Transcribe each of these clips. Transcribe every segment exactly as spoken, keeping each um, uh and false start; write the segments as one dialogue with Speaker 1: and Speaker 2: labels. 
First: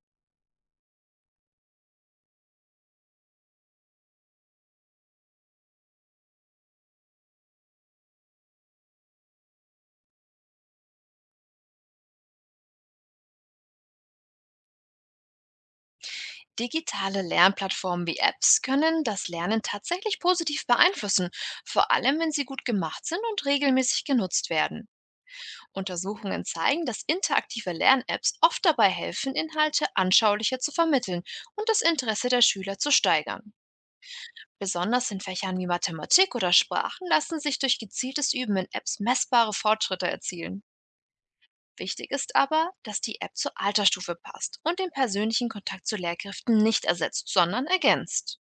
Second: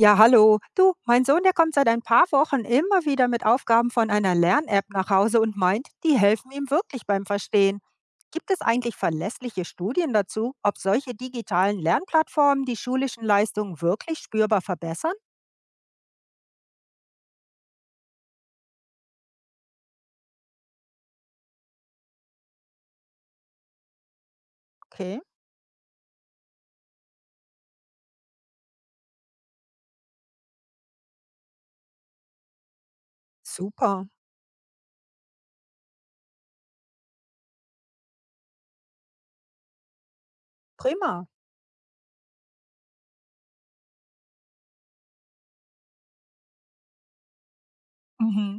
Speaker 1: Ja, hallo. Du, mein Sohn, der kommt seit ein paar Wochen immer wieder mit Aufgaben von einer Lern-App nach Hause und meint, die helfen ihm wirklich beim Verstehen. Gibt es eigentlich verlässliche Studien dazu, ob solche digitalen Lernplattformen die schulischen Leistungen wirklich spürbar verbessern?
Speaker 2: Digitale Lernplattformen wie Apps können das Lernen tatsächlich positiv beeinflussen, vor allem wenn sie gut gemacht sind und regelmäßig genutzt werden.
Speaker 1: Okay.
Speaker 2: Untersuchungen zeigen, dass interaktive Lern-Apps oft dabei helfen, Inhalte anschaulicher zu vermitteln und das Interesse der Schüler zu steigern.
Speaker 1: Super,
Speaker 2: Besonders in Fächern wie Mathematik oder Sprachen lassen sich durch gezieltes Üben in Apps messbare Fortschritte erzielen.
Speaker 1: prima.
Speaker 2: Wichtig ist aber, dass die App zur Altersstufe passt und den persönlichen Kontakt zu Lehrkräften nicht ersetzt, sondern ergänzt.
Speaker 1: Mhm.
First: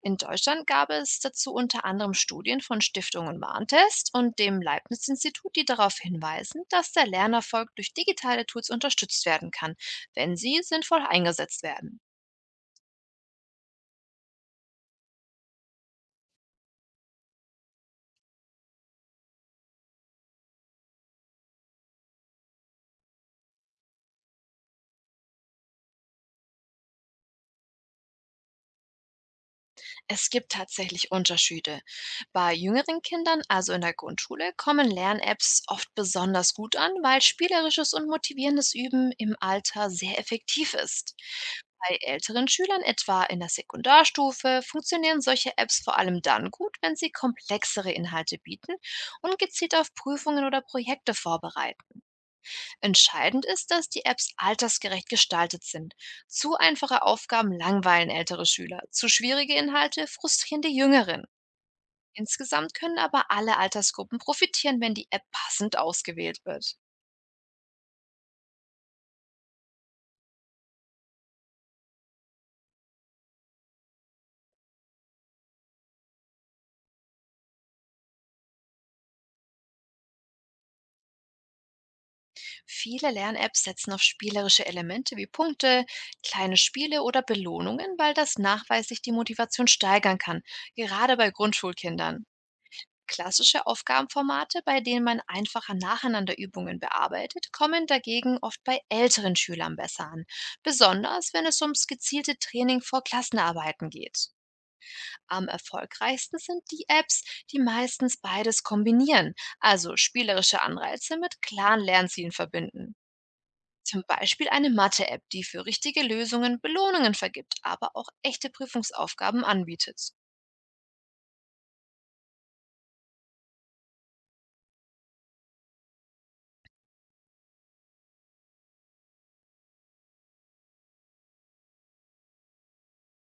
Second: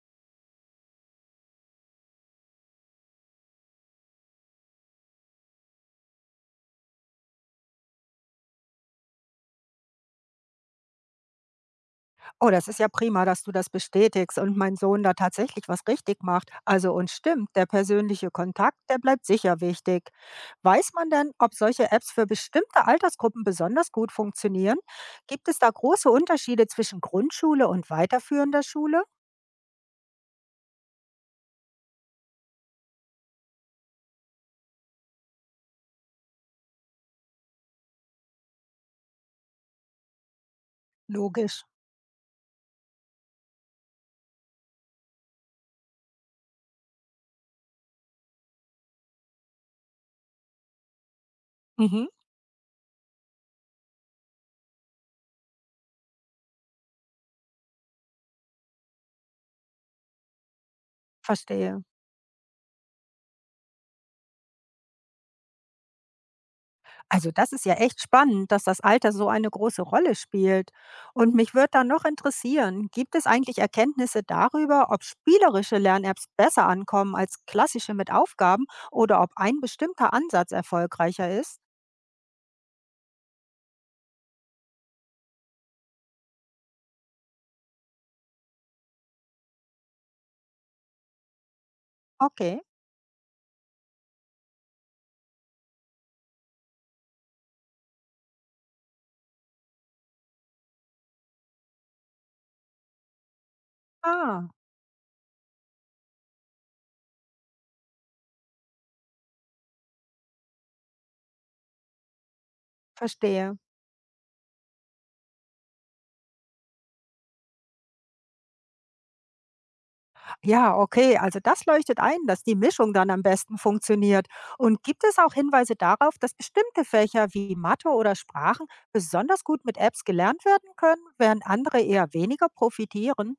Speaker 2: In Deutschland gab es dazu unter anderem Studien von Stiftungen Warntest und dem Leibniz-Institut, die darauf hinweisen, dass der Lernerfolg durch digitale Tools unterstützt werden kann, wenn sie sinnvoll eingesetzt werden.
Speaker 1: Oh, das ist ja prima, dass du das bestätigst und mein Sohn da tatsächlich was richtig macht. Also und stimmt, der persönliche Kontakt, der bleibt sicher wichtig. Weiß man denn, ob solche Apps für bestimmte Altersgruppen besonders gut funktionieren? Gibt es da große Unterschiede zwischen Grundschule und weiterführender Schule?
Speaker 2: Es gibt tatsächlich Unterschiede. Bei jüngeren Kindern, also in der Grundschule, kommen Lern-Apps oft besonders gut an, weil spielerisches und motivierendes Üben im Alter sehr effektiv ist.
Speaker 1: Logisch.
Speaker 2: Bei älteren Schülern, etwa in der Sekundarstufe, funktionieren solche Apps vor allem dann gut, wenn sie komplexere Inhalte bieten und gezielt auf Prüfungen oder Projekte vorbereiten.
Speaker 1: Mhm.
Speaker 2: Entscheidend ist, dass die Apps altersgerecht gestaltet sind. Zu einfache Aufgaben langweilen ältere Schüler, zu schwierige Inhalte frustrieren die Jüngeren.
Speaker 1: Verstehe.
Speaker 2: Insgesamt können aber alle Altersgruppen profitieren, wenn die App passend ausgewählt wird.
Speaker 1: Also das ist ja echt spannend, dass das Alter so eine große Rolle spielt. Und mich würde dann noch interessieren, gibt es eigentlich Erkenntnisse darüber, ob spielerische Lern-Apps besser ankommen als klassische mit Aufgaben oder ob ein bestimmter Ansatz erfolgreicher ist?
Speaker 2: Viele Lern-Apps setzen auf spielerische Elemente wie Punkte, kleine Spiele oder Belohnungen, weil das nachweislich die Motivation steigern kann, gerade bei Grundschulkindern.
Speaker 1: Okay.
Speaker 2: Klassische Aufgabenformate, bei denen man einfacher nacheinander Übungen bearbeitet, kommen dagegen oft bei älteren Schülern besser an, besonders wenn es ums gezielte Training vor Klassenarbeiten geht.
Speaker 1: Ah,
Speaker 2: Am erfolgreichsten sind die Apps, die meistens beides kombinieren, also spielerische Anreize mit klaren Lernzielen verbinden.
Speaker 1: verstehe.
Speaker 2: Zum Beispiel eine Mathe-App, die für richtige Lösungen Belohnungen vergibt, aber auch echte Prüfungsaufgaben anbietet.
Speaker 1: Ja, okay. Also das leuchtet ein, dass die Mischung dann am besten funktioniert. Und gibt es auch Hinweise darauf, dass bestimmte Fächer wie Mathe oder Sprachen besonders gut mit Apps gelernt werden können, während andere eher weniger profitieren?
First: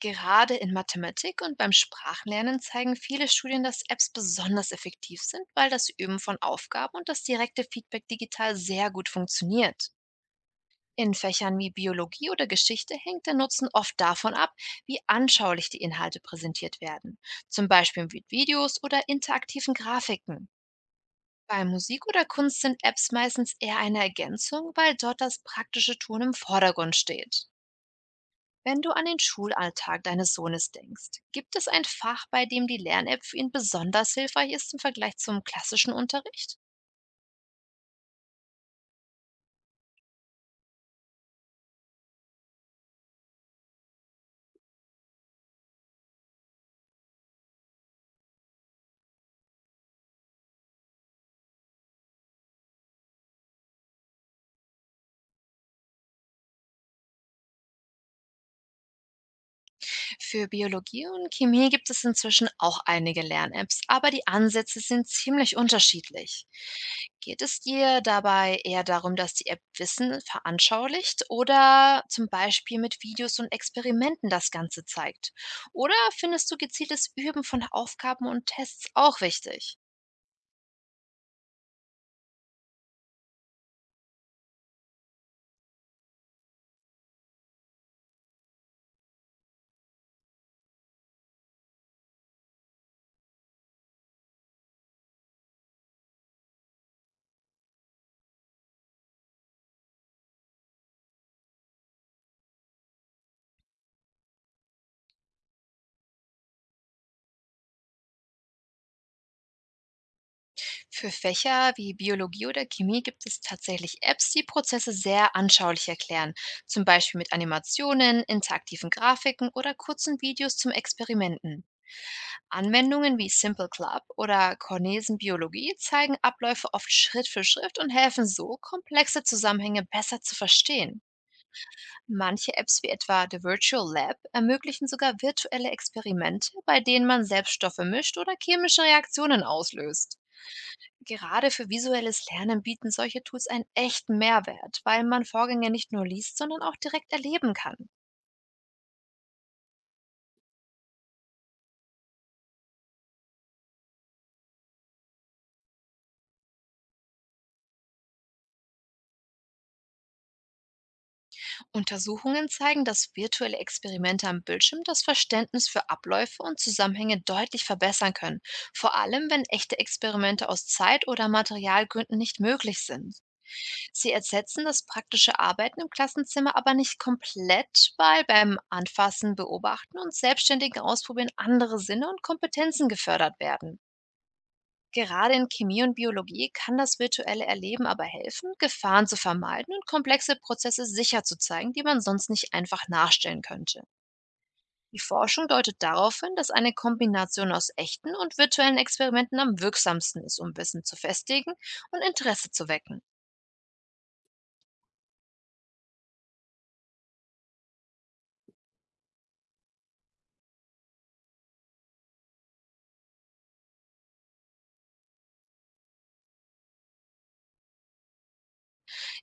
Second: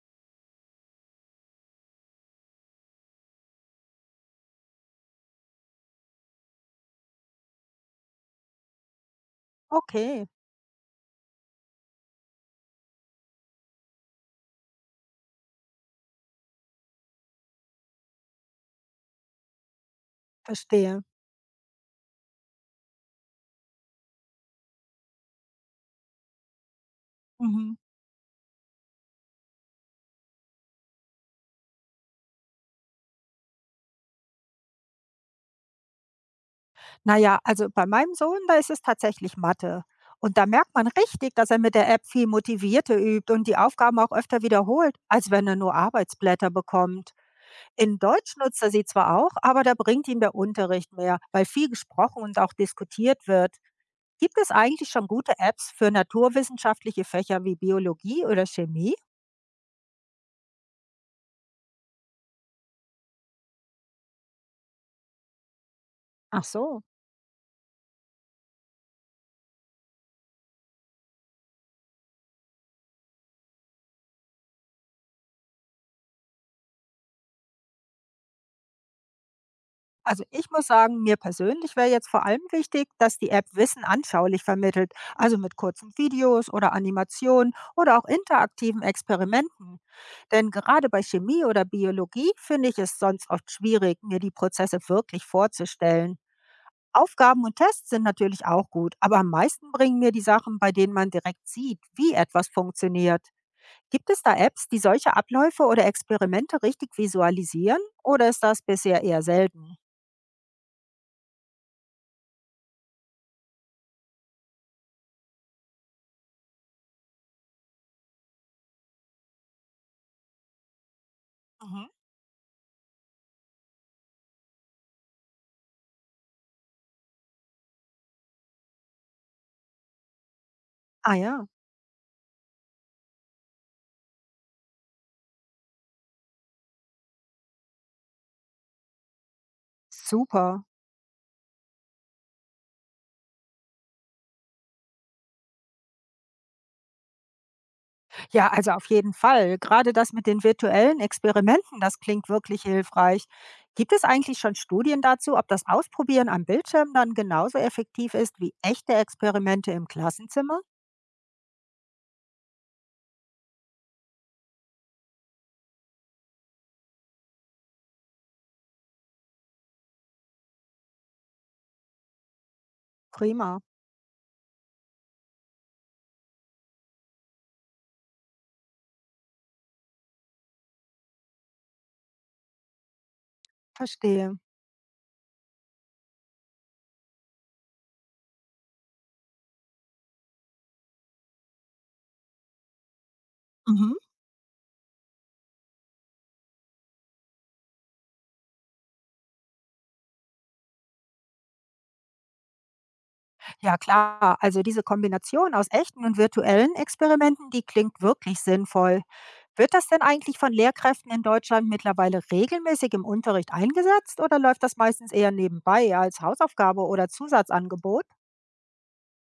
Speaker 2: Gerade in Mathematik und beim Sprachlernen zeigen viele Studien, dass Apps besonders effektiv sind, weil das Üben von Aufgaben und das direkte Feedback digital sehr gut funktioniert.
Speaker 1: Okay,
Speaker 2: In Fächern wie Biologie oder Geschichte hängt der Nutzen oft davon ab, wie anschaulich die Inhalte präsentiert werden, zum Beispiel mit Videos oder interaktiven Grafiken.
Speaker 1: verstehe.
Speaker 2: Bei Musik oder Kunst sind Apps meistens eher eine Ergänzung, weil dort das praktische Tun im Vordergrund steht.
Speaker 1: Mhm.
Speaker 2: Wenn du an den Schulalltag deines Sohnes denkst, gibt es ein Fach, bei dem die Lern-App für ihn besonders hilfreich ist im Vergleich zum klassischen Unterricht?
Speaker 1: Na ja, also bei meinem Sohn, da ist es tatsächlich Mathe. Und da merkt man richtig, dass er mit der App viel motivierter übt und die Aufgaben auch öfter wiederholt, als wenn er nur Arbeitsblätter bekommt. In Deutsch nutzt er sie zwar auch, aber da bringt ihm der Unterricht mehr, weil viel gesprochen und auch diskutiert wird. Gibt es eigentlich schon gute Apps für naturwissenschaftliche Fächer wie Biologie oder Chemie?
Speaker 2: Für Biologie und Chemie gibt es inzwischen auch einige Lern-Apps, aber die Ansätze sind ziemlich
Speaker 1: Ach
Speaker 2: unterschiedlich.
Speaker 1: so.
Speaker 2: Geht es dir dabei eher darum, dass die App Wissen veranschaulicht oder zum Beispiel mit Videos und Experimenten das Ganze zeigt? Oder findest du gezieltes Üben von Aufgaben und Tests auch wichtig?
Speaker 1: Also ich muss sagen, mir persönlich wäre jetzt vor allem wichtig, dass die App Wissen anschaulich vermittelt, also mit kurzen Videos oder Animationen oder auch interaktiven Experimenten. Denn gerade bei Chemie oder Biologie finde ich es sonst oft schwierig, mir die Prozesse wirklich vorzustellen. Aufgaben und Tests sind natürlich auch gut, aber am meisten bringen mir die Sachen, bei denen man direkt sieht, wie etwas funktioniert. Gibt es da Apps, die solche Abläufe oder Experimente richtig visualisieren oder ist das bisher eher selten?
Speaker 2: Für Fächer wie Biologie oder Chemie gibt es tatsächlich Apps, die Prozesse sehr anschaulich erklären, zum Beispiel mit Animationen, interaktiven Grafiken oder kurzen Videos zum Experimenten.
Speaker 1: Mhm.
Speaker 2: Anwendungen wie Simple Club oder Cornesen Biologie zeigen Abläufe oft Schritt für Schritt und helfen so, komplexe Zusammenhänge besser zu verstehen.
Speaker 1: Ah ja,
Speaker 2: Manche Apps wie etwa The Virtual Lab ermöglichen sogar virtuelle Experimente, bei denen man selbst Stoffe mischt oder chemische Reaktionen auslöst.
Speaker 1: super.
Speaker 2: Gerade für visuelles Lernen bieten solche Tools einen echten Mehrwert, weil man Vorgänge nicht nur liest, sondern auch direkt erleben kann.
Speaker 1: Ja, also auf jeden Fall. Gerade das mit den virtuellen Experimenten, das klingt wirklich hilfreich. Gibt es eigentlich schon Studien dazu, ob das Ausprobieren am Bildschirm dann genauso effektiv ist wie echte Experimente im Klassenzimmer?
Speaker 2: Untersuchungen zeigen, dass virtuelle Experimente am Bildschirm das Verständnis für Abläufe und Zusammenhänge deutlich verbessern können, vor allem wenn echte Experimente aus Zeit- oder Materialgründen nicht möglich sind.
Speaker 1: Prima,
Speaker 2: Sie ersetzen das praktische Arbeiten im Klassenzimmer aber nicht komplett, weil beim Anfassen, Beobachten und selbstständigen Ausprobieren andere Sinne und Kompetenzen gefördert werden.
Speaker 1: verstehe.
Speaker 2: Gerade in Chemie und Biologie kann das virtuelle Erleben aber helfen, Gefahren zu vermeiden und komplexe Prozesse sicher zu zeigen, die man sonst nicht einfach nachstellen könnte.
Speaker 1: Mhm.
Speaker 2: Die Forschung deutet darauf hin, dass eine Kombination aus echten und virtuellen Experimenten am wirksamsten ist, um Wissen zu festigen und Interesse zu wecken.
Speaker 1: Ja klar, also diese Kombination aus echten und virtuellen Experimenten, die klingt wirklich sinnvoll. Wird das denn eigentlich von Lehrkräften in Deutschland mittlerweile regelmäßig im Unterricht eingesetzt oder läuft das meistens eher nebenbei als Hausaufgabe oder Zusatzangebot?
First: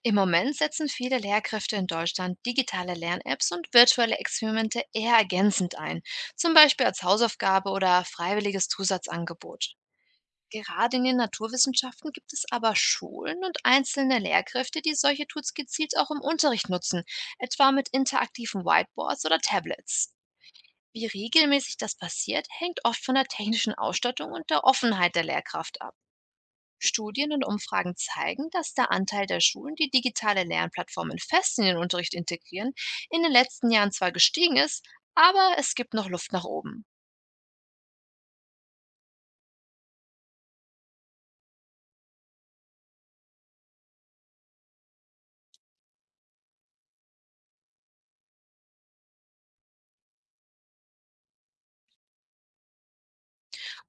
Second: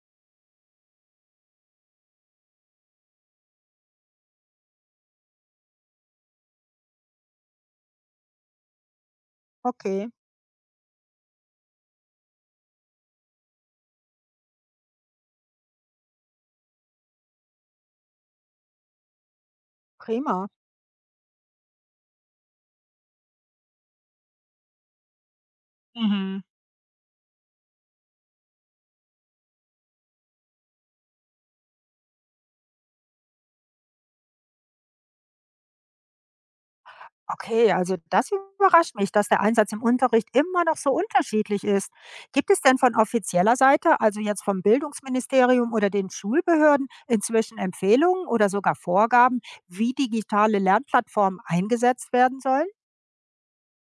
Speaker 2: Im Moment setzen viele Lehrkräfte in Deutschland digitale Lern-Apps und virtuelle Experimente eher ergänzend ein, zum Beispiel als Hausaufgabe oder freiwilliges Zusatzangebot.
Speaker 1: Okay,
Speaker 2: Gerade in den Naturwissenschaften gibt es aber Schulen und einzelne Lehrkräfte, die solche Tools gezielt auch im Unterricht nutzen, etwa mit interaktiven Whiteboards oder Tablets.
Speaker 1: prima.
Speaker 2: Wie regelmäßig das passiert, hängt oft von der technischen Ausstattung und der Offenheit der Lehrkraft ab.
Speaker 1: Mhm.
Speaker 2: Studien und Umfragen zeigen, dass der Anteil der Schulen, die digitale Lernplattformen fest in den Unterricht integrieren, in den letzten Jahren zwar gestiegen ist, aber es gibt noch Luft nach oben.
Speaker 1: Okay, also das überrascht mich, dass der Einsatz im Unterricht immer noch so unterschiedlich ist. Gibt es denn von offizieller Seite, also jetzt vom Bildungsministerium oder den Schulbehörden, inzwischen Empfehlungen oder sogar Vorgaben, wie digitale Lernplattformen eingesetzt werden sollen?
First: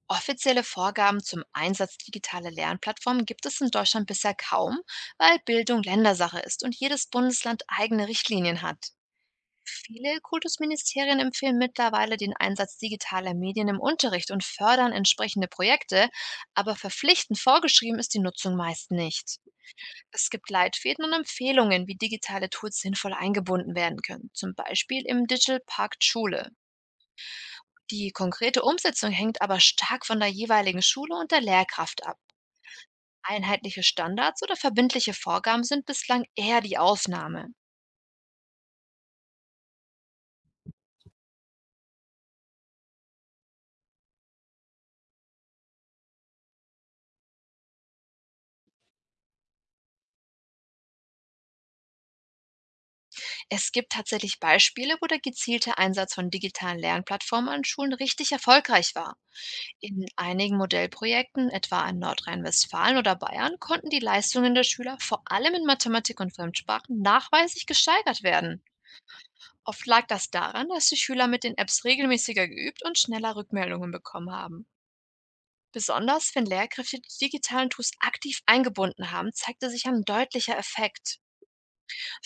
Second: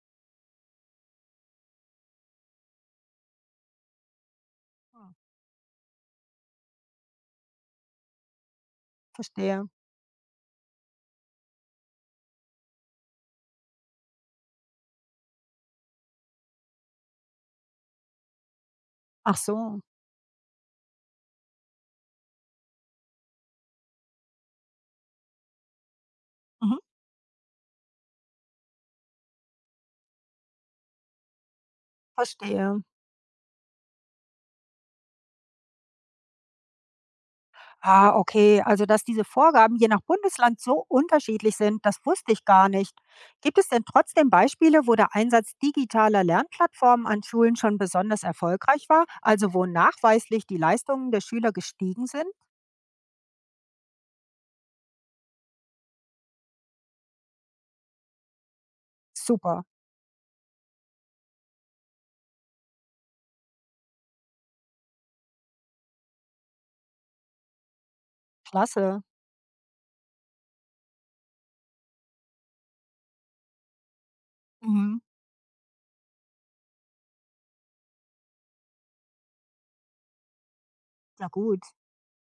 Speaker 2: Offizielle Vorgaben zum Einsatz digitaler Lernplattformen gibt es in Deutschland bisher kaum,
Speaker 1: Hm.
Speaker 2: weil Bildung Ländersache ist und jedes Bundesland eigene Richtlinien hat.
Speaker 1: Verstehe.
Speaker 2: Viele Kultusministerien empfehlen mittlerweile den Einsatz digitaler Medien im Unterricht und fördern entsprechende Projekte, aber verpflichtend vorgeschrieben ist die Nutzung meist
Speaker 1: Ach
Speaker 2: nicht.
Speaker 1: so.
Speaker 2: Es gibt Leitfäden und Empfehlungen, wie digitale Tools sinnvoll eingebunden werden können, zum Beispiel im Digital Pakt Schule.
Speaker 1: Mhm.
Speaker 2: Die konkrete Umsetzung hängt aber stark von der jeweiligen Schule und der Lehrkraft ab.
Speaker 1: Verstehe.
Speaker 2: Einheitliche Standards oder verbindliche Vorgaben sind bislang eher die Ausnahme.
Speaker 1: Ah, okay. Also, dass diese Vorgaben je nach Bundesland so unterschiedlich sind, das wusste ich gar nicht. Gibt es denn trotzdem Beispiele, wo der Einsatz digitaler Lernplattformen an Schulen schon besonders erfolgreich war? Also, wo nachweislich die Leistungen der Schüler gestiegen sind?
Speaker 2: Es gibt tatsächlich Beispiele, wo der gezielte Einsatz von digitalen Lernplattformen an Schulen richtig erfolgreich war.
Speaker 1: Super,
Speaker 2: In einigen Modellprojekten, etwa in Nordrhein-Westfalen oder Bayern, konnten die Leistungen der Schüler vor allem in Mathematik und Fremdsprachen nachweislich gesteigert werden.
Speaker 1: klasse.
Speaker 2: Oft lag das daran, dass die Schüler mit den Apps regelmäßiger geübt und schneller Rückmeldungen bekommen haben.
Speaker 1: Mhm.
Speaker 2: Besonders wenn Lehrkräfte die digitalen Tools aktiv eingebunden haben, zeigte sich ein deutlicher Effekt.
Speaker 1: Na gut.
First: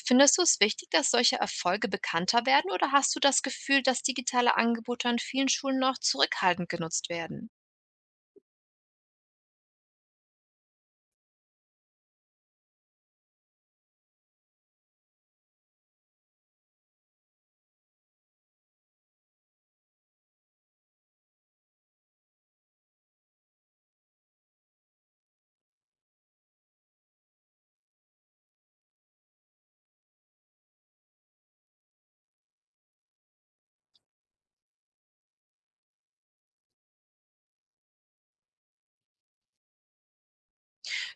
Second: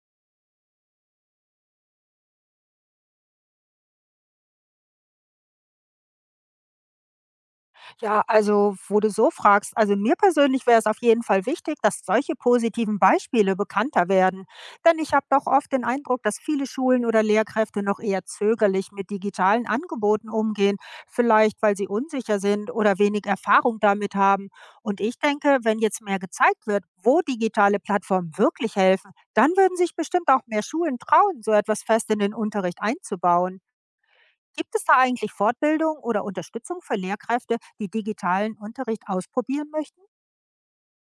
Speaker 2: Findest du es wichtig, dass solche Erfolge bekannter werden oder hast du das Gefühl, dass digitale Angebote an vielen Schulen noch zurückhaltend genutzt werden?
Speaker 1: Ja, also wo du so fragst, also mir persönlich wäre es auf jeden Fall wichtig, dass solche positiven Beispiele bekannter werden. Denn ich habe doch oft den Eindruck, dass viele Schulen oder Lehrkräfte noch eher zögerlich mit digitalen Angeboten umgehen, vielleicht weil sie unsicher sind oder wenig Erfahrung damit haben. Und ich denke, wenn jetzt mehr gezeigt wird, wo digitale Plattformen wirklich helfen, dann würden sich bestimmt auch mehr Schulen trauen, so etwas fest in den Unterricht einzubauen. Gibt es da eigentlich Fortbildung oder Unterstützung für Lehrkräfte, die digitalen Unterricht ausprobieren möchten?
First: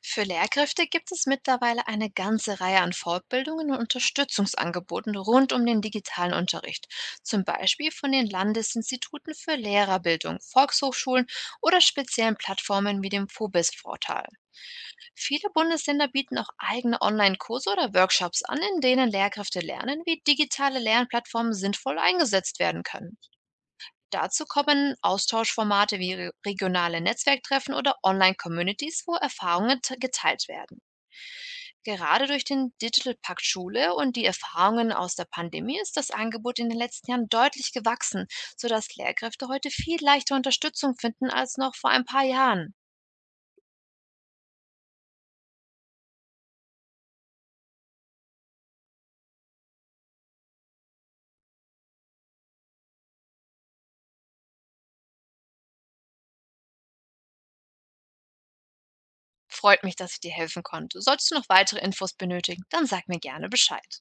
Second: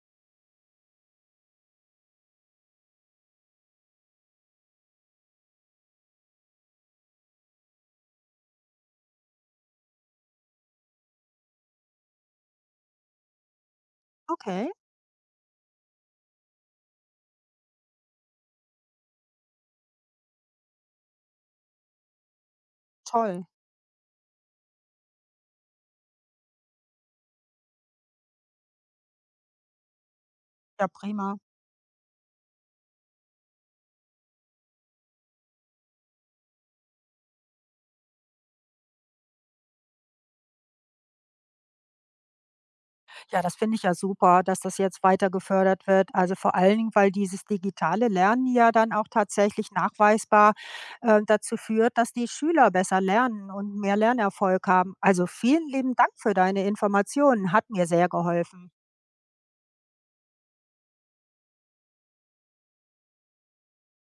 Speaker 2: Für Lehrkräfte gibt es mittlerweile eine ganze Reihe an Fortbildungen und Unterstützungsangeboten rund um den digitalen Unterricht, zum Beispiel von den Landesinstituten für Lehrerbildung, Volkshochschulen oder speziellen Plattformen wie dem Phobis-Portal.
Speaker 1: Okay,
Speaker 2: Viele Bundesländer bieten auch eigene Online-Kurse oder Workshops an, in denen Lehrkräfte lernen, wie digitale Lernplattformen sinnvoll eingesetzt werden können.
Speaker 1: toll.
Speaker 2: Dazu kommen Austauschformate wie re- regionale Netzwerktreffen oder Online-Communities, wo Erfahrungen te- geteilt werden.
Speaker 1: Ja, prima.
Speaker 2: Gerade durch den Digital Pakt Schule und die Erfahrungen aus der Pandemie ist das Angebot in den letzten Jahren deutlich gewachsen, sodass Lehrkräfte heute viel leichter Unterstützung finden als noch vor ein paar Jahren.
Speaker 1: Ja, das finde ich ja super, dass das jetzt weiter gefördert wird. Also vor allen Dingen, weil dieses digitale Lernen ja dann auch tatsächlich nachweisbar äh, dazu führt, dass die Schüler besser lernen und mehr Lernerfolg haben. Also vielen lieben Dank für deine Informationen. Hat mir sehr geholfen.
Speaker 2: Freut mich, dass ich dir helfen konnte. Solltest du noch weitere Infos benötigen, dann sag mir gerne Bescheid.